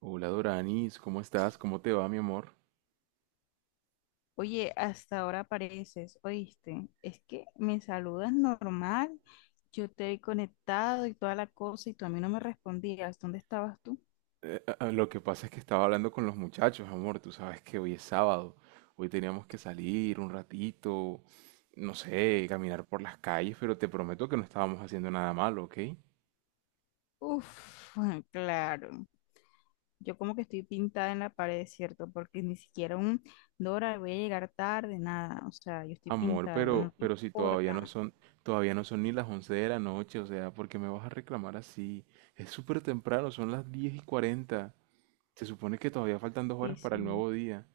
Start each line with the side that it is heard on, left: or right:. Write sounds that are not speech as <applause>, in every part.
right: Hola Doranis, ¿cómo estás? ¿Cómo te va, mi amor?
left: Oye, hasta ahora apareces, ¿oíste? Es que me saludas normal, yo te he conectado y toda la cosa y tú a mí no me respondías. ¿Dónde estabas tú?
right: Lo que pasa es que estaba hablando con los muchachos, amor. Tú sabes que hoy es sábado. Hoy teníamos que salir un ratito, no sé, caminar por las calles, pero te prometo que no estábamos haciendo nada malo, ¿ok?
left: Uf, <laughs> claro. Yo como que estoy pintada en la pared, ¿cierto? Porque ni siquiera un Dora, voy a llegar tarde, nada. O sea, yo estoy
right: Amor,
left: pintada,
right: pero,
left: no te
right: pero si
left: importa.
right: todavía no son ni las 11 de la noche, o sea, ¿por qué me vas a reclamar así? Es súper temprano, son las 10:40. Se supone que todavía faltan dos
left: Sí,
right: horas para el
left: sí.
right: nuevo día.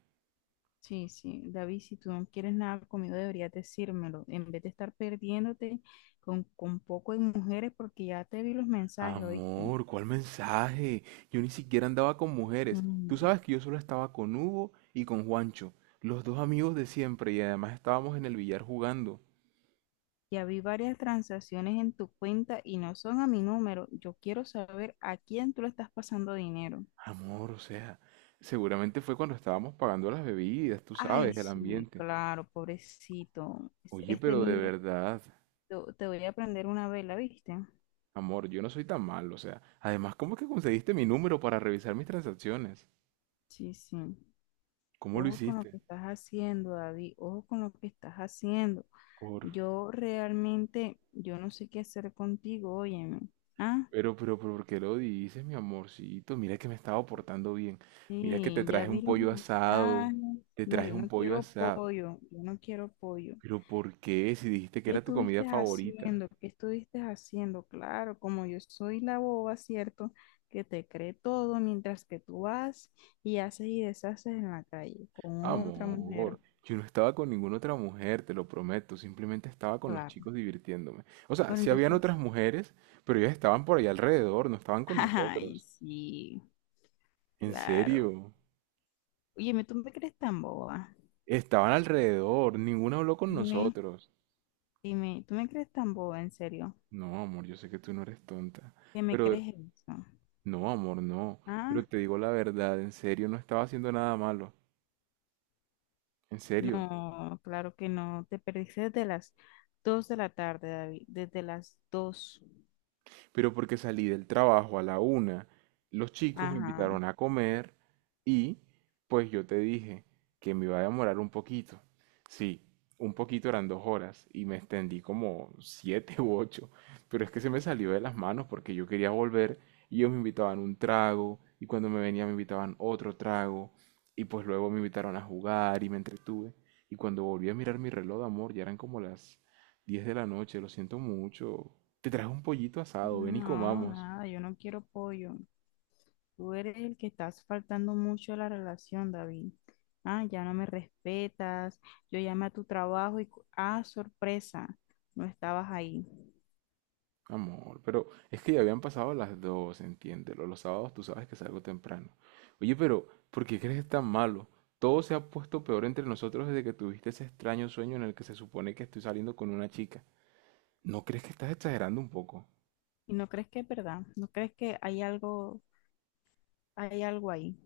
left: Sí, sí, David, si tú no quieres nada conmigo, deberías decírmelo, en vez de estar perdiéndote con poco de mujeres, porque ya te vi los mensajes, ¿oíste?
right: Amor, ¿cuál mensaje? Yo ni siquiera andaba con mujeres. Tú
left: Mm.
right: sabes que yo solo estaba con Hugo y con Juancho, los dos amigos de siempre, y además estábamos en el billar jugando.
left: Ya vi varias transacciones en tu cuenta y no son a mi número. Yo quiero saber a quién tú le estás pasando dinero.
right: Amor, o sea, seguramente fue cuando estábamos pagando las bebidas, tú
left: Ay,
right: sabes, el
left: sí,
right: ambiente.
left: claro, pobrecito. Este,
right: Oye,
left: este
right: pero de
left: niño,
right: verdad,
left: te voy a prender una vela, ¿viste?
right: amor, yo no soy tan malo, o sea, además, ¿cómo es que conseguiste mi número para revisar mis transacciones?
left: Sí, sí.
right: ¿Cómo lo
left: Ojo con lo
right: hiciste?
left: que estás haciendo, David. Ojo con lo que estás haciendo.
right: Por...
left: Yo realmente, yo no sé qué hacer contigo, óyeme. Ah,
right: ¿Por qué lo dices, mi amorcito? Mira que me estaba portando bien. Mira que te
left: sí, ya
right: traje un
left: vi los
right: pollo asado.
left: mensajes.
right: Te
left: No,
right: traje
left: yo
right: un
left: no
right: pollo
left: quiero
right: asado.
left: pollo, yo no quiero pollo.
right: Pero, ¿por qué? Si dijiste que
left: ¿Qué
right: era tu comida
left: estuviste
right: favorita.
left: haciendo? ¿Qué estuviste haciendo? Claro, como yo soy la boba, ¿cierto? Que te cree todo mientras que tú vas y haces y deshaces en la calle con otra mujer.
right: Amor, yo no estaba con ninguna otra mujer, te lo prometo. Simplemente estaba con los
left: Claro.
right: chicos divirtiéndome. O sea,
left: Bueno,
right: sí habían
left: entonces,
right: otras mujeres, pero ellas estaban por ahí alrededor, no estaban con
left: <laughs> ay,
right: nosotros.
left: sí.
right: En
left: Claro.
right: serio,
left: Oye, ¿me ¿tú me crees tan boba?
right: estaban alrededor, ninguna habló con
left: Dime,
right: nosotros.
left: dime, ¿tú me crees tan boba, en serio?
right: No, amor, yo sé que tú no eres tonta.
left: ¿Qué me
right: Pero
left: crees eso?
right: no, amor, no.
left: Ah,
right: Pero te digo la verdad, en serio, no estaba haciendo nada malo. En serio.
left: no, claro que no. Te perdiste desde las 2 de la tarde, David. Desde las 2.
right: Pero porque salí del trabajo a la una. Los chicos me
left: Ajá.
right: invitaron a comer y pues yo te dije que me iba a demorar un poquito. Sí, un poquito eran 2 horas y me extendí como siete u ocho, pero es que se me salió de las manos porque yo quería volver y ellos me invitaban un trago y cuando me venía me invitaban otro trago y pues luego me invitaron a jugar y me entretuve y cuando volví a mirar mi reloj de amor ya eran como las 10 de la noche, lo siento mucho, te traje un pollito asado, ven y
left: No,
right: comamos.
left: nada, yo no quiero pollo. Tú eres el que estás faltando mucho a la relación, David. Ah, ya no me respetas. Yo llamé a tu trabajo y, sorpresa, no estabas ahí.
right: Amor, pero es que ya habían pasado las 2, entiéndelo. Los sábados tú sabes que salgo temprano. Oye, pero, ¿por qué crees que es tan malo? Todo se ha puesto peor entre nosotros desde que tuviste ese extraño sueño en el que se supone que estoy saliendo con una chica. ¿No crees que estás exagerando un poco?
left: ¿Y no crees que es verdad? ¿No crees que hay algo ahí?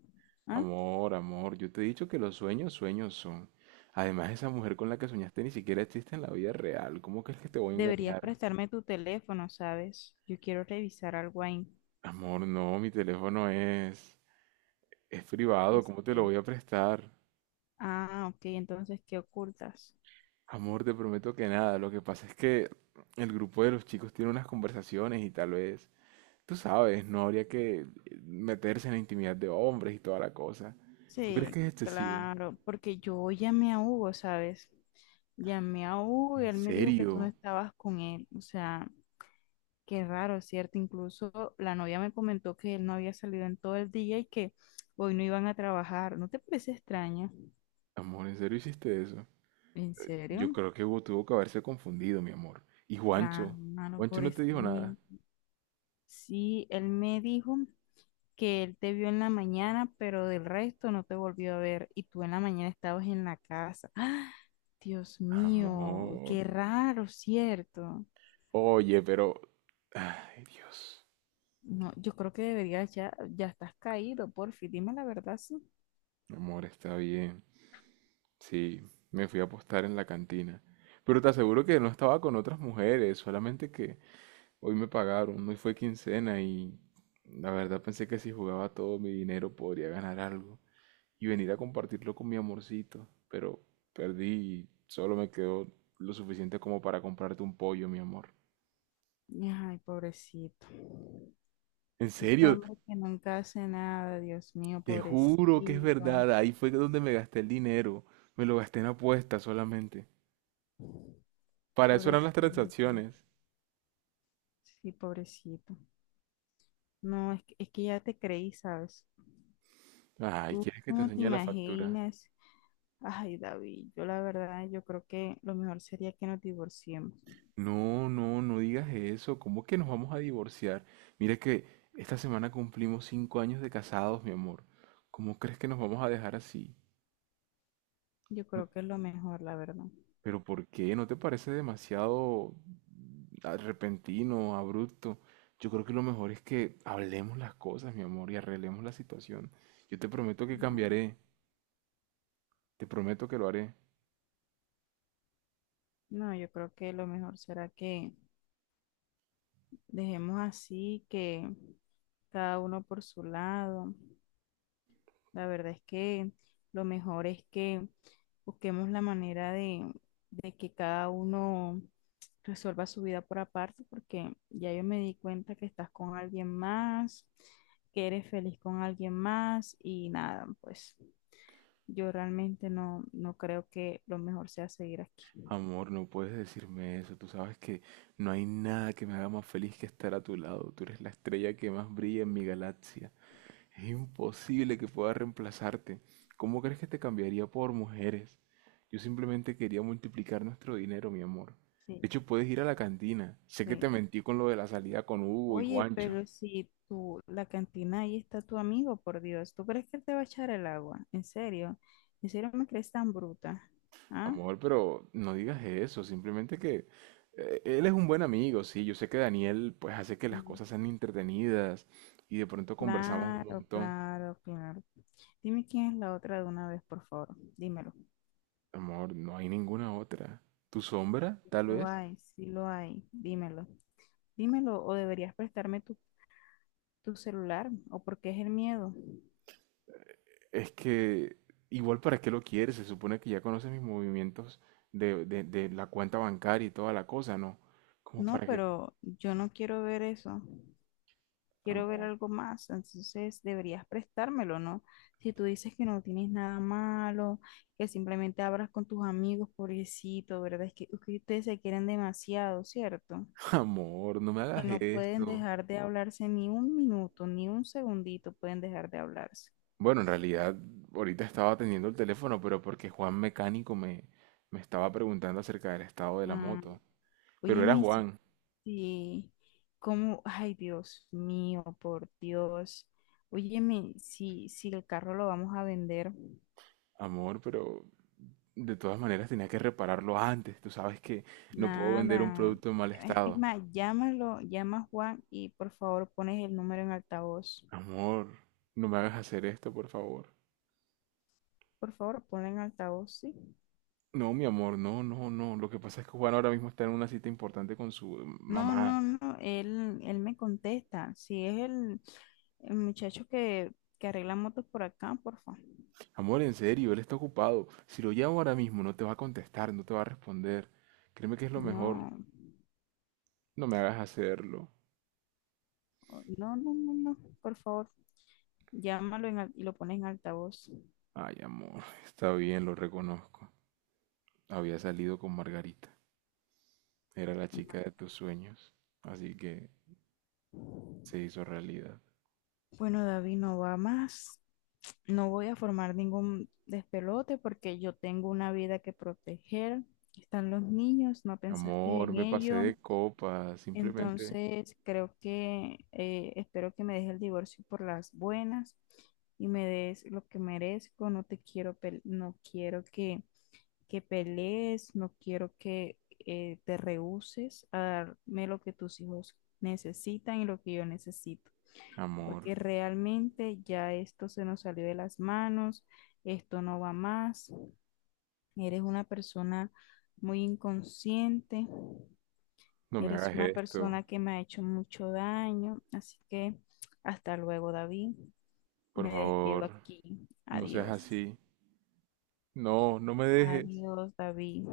left: ¿Ah?
right: Amor, amor, yo te he dicho que los sueños, sueños son. Además, esa mujer con la que soñaste ni siquiera existe en la vida real. ¿Cómo crees que te voy a
left: Deberías
right: engañar?
left: prestarme tu teléfono, ¿sabes? Yo quiero revisar algo ahí.
right: Amor, no, mi teléfono es... Es privado, ¿cómo te lo
left: Este,
right: voy a prestar?
left: ah, ok, entonces, ¿qué ocultas?
right: Amor, te prometo que nada. Lo que pasa es que el grupo de los chicos tiene unas conversaciones y tal vez, tú sabes, no habría que meterse en la intimidad de hombres y toda la cosa. ¿Tú crees
left: Sí,
right: que es excesivo?
left: claro, porque yo llamé a Hugo, ¿sabes? Llamé a Hugo y
right: ¿En
left: él me dijo que tú no
right: serio?
left: estabas con él. O sea, qué raro, ¿cierto? Incluso la novia me comentó que él no había salido en todo el día y que hoy no iban a trabajar. ¿No te parece extraño?
right: Amor, ¿en serio hiciste eso?
left: ¿En
right: Yo
left: serio?
right: creo que Hugo tuvo que haberse confundido, mi amor. ¿Y Juancho?
left: Claro,
right: ¿Juancho no te
left: pobrecito.
right: dijo nada?
left: Sí, él me dijo que él te vio en la mañana, pero del resto no te volvió a ver y tú en la mañana estabas en la casa. ¡Ah! Dios mío,
right: Amor.
left: qué raro, ¿cierto?
right: Oye, pero... Ay, Dios.
left: No, yo creo que deberías ya, ya estás caído, porfi, dime la verdad, sí.
right: Amor, está bien. Sí, me fui a apostar en la cantina. Pero te aseguro que no estaba con otras mujeres, solamente que hoy me pagaron, hoy fue quincena y la verdad pensé que si jugaba todo mi dinero podría ganar algo y venir a compartirlo con mi amorcito, pero perdí y solo me quedó lo suficiente como para comprarte un pollo, mi amor.
left: Ay, pobrecito.
right: En
left: Este
right: serio,
left: hombre que nunca hace nada, Dios mío,
right: te juro que es
left: pobrecito,
right: verdad, ahí fue donde me gasté el dinero, me lo gasté en apuestas solamente. Para eso eran las
left: pobrecito.
right: transacciones.
left: Sí, pobrecito. No, es que ya te creí, ¿sabes?
right: Ay,
left: Tú
right: ¿quieres que te
left: no te
right: enseñe la factura?
left: imaginas. Ay, David, yo la verdad, yo creo que lo mejor sería que nos divorciemos.
right: No, no, no digas eso. ¿Cómo que nos vamos a divorciar? Mira que esta semana cumplimos 5 años de casados, mi amor. ¿Cómo crees que nos vamos a dejar así?
left: Yo
right: No-
left: creo que es lo mejor, la verdad.
right: ¿Pero por qué? ¿No te parece demasiado repentino, abrupto? Yo creo que lo mejor es que hablemos las cosas, mi amor, y arreglemos la situación. Yo te prometo que
left: No,
right: cambiaré. Te prometo que lo haré.
left: no, yo creo que lo mejor será que dejemos así, que cada uno por su lado. La verdad es que lo mejor es que busquemos la manera de, que cada uno resuelva su vida por aparte, porque ya yo me di cuenta que estás con alguien más, que eres feliz con alguien más y nada, pues yo realmente no, no creo que lo mejor sea seguir aquí.
right: Amor, no puedes decirme eso. Tú sabes que no hay nada que me haga más feliz que estar a tu lado. Tú eres la estrella que más brilla en mi galaxia. Es imposible que pueda reemplazarte. ¿Cómo crees que te cambiaría por mujeres? Yo simplemente quería multiplicar nuestro dinero, mi amor.
left: Sí,
right: De hecho, puedes ir a la cantina. Sé que te
left: sí.
right: mentí con lo de la salida con Hugo y
left: Oye,
right: Juancho.
left: pero si tú, la cantina ahí está tu amigo, por Dios, ¿tú crees que él te va a echar el agua? ¿En serio? ¿En serio me crees tan bruta? ¿Ah?
right: Amor, pero no digas eso, simplemente que él es un buen amigo, sí, yo sé que Daniel pues hace que las
left: Mm.
right: cosas sean entretenidas y de pronto conversamos un
left: Claro,
right: montón.
left: claro, claro. Dime quién es la otra de una vez, por favor. Dímelo.
right: Amor, no hay ninguna otra. ¿Tu sombra, tal
left: Lo
right: vez?
left: hay, sí lo hay. Dímelo. Dímelo, o deberías prestarme tu celular, o porque es el miedo.
right: Es que igual para qué lo quieres, se supone que ya conoces mis movimientos de la cuenta bancaria y toda la cosa, ¿no? Como
left: No,
right: para que...
left: pero yo no quiero ver eso. Quiero ver
right: Amor,
left: algo más. Entonces deberías prestármelo, ¿no? Si tú dices que no tienes nada malo, que simplemente hablas con tus amigos, pobrecito, ¿verdad? Es que ustedes se quieren demasiado, ¿cierto?
right: <laughs> amor, no me hagas
left: Que no pueden
right: esto.
left: dejar de hablarse ni un minuto, ni un segundito pueden dejar de hablarse.
right: Bueno, en realidad ahorita estaba atendiendo el teléfono, pero porque Juan Mecánico me estaba preguntando acerca del estado de la
left: Mm,
right: moto. Pero era
left: óyeme,
right: Juan,
left: si- cómo, ay Dios mío, por Dios. Óyeme, si el carro lo vamos a vender,
right: amor, pero de todas maneras tenía que repararlo antes. Tú sabes que no puedo vender un
left: nada.
right: producto en mal
left: Es
right: estado.
left: más, llámalo, llama a Juan y por favor pones el número en altavoz.
right: Amor, no me hagas hacer esto, por favor.
left: Por favor, ponlo en altavoz, ¿sí?
right: No, mi amor, no, no, no. Lo que pasa es que Juan ahora mismo está en una cita importante con su
left: No,
right: mamá.
left: no, no, él me contesta. Si es el muchacho que arregla motos por acá, por favor.
right: Amor, en serio, él está ocupado. Si lo llamo ahora mismo, no te va a contestar, no te va a responder. Créeme que es lo mejor.
left: No,
right: No me hagas hacerlo.
left: no, no, no, no, por favor, y lo pones en altavoz.
right: Ay, amor, <laughs> está bien, lo reconozco. Había salido con Margarita. Era la chica de tus sueños. Así que se hizo realidad.
left: Bueno, David, no va más. No voy a formar ningún despelote porque yo tengo una vida que proteger. Están los niños, no pensaste
right: Amor,
left: en
right: me pasé de
left: ello.
right: copa. Simplemente,
left: Entonces, creo que espero que me dejes el divorcio por las buenas y me des lo que merezco. No te quiero, no quiero que pelees, no quiero que te rehúses a darme lo que tus hijos necesitan y lo que yo necesito,
right: amor,
left: porque realmente ya esto se nos salió de las manos, esto no va más. Eres una persona muy inconsciente.
right: no me
left: Eres
right: hagas
left: una
right: esto.
left: persona que me ha hecho mucho daño, así que hasta luego, David.
right: Por
left: Me
right: favor,
left: despido aquí.
right: no seas
left: Adiós.
right: así. No, no me dejes.
left: Adiós, David.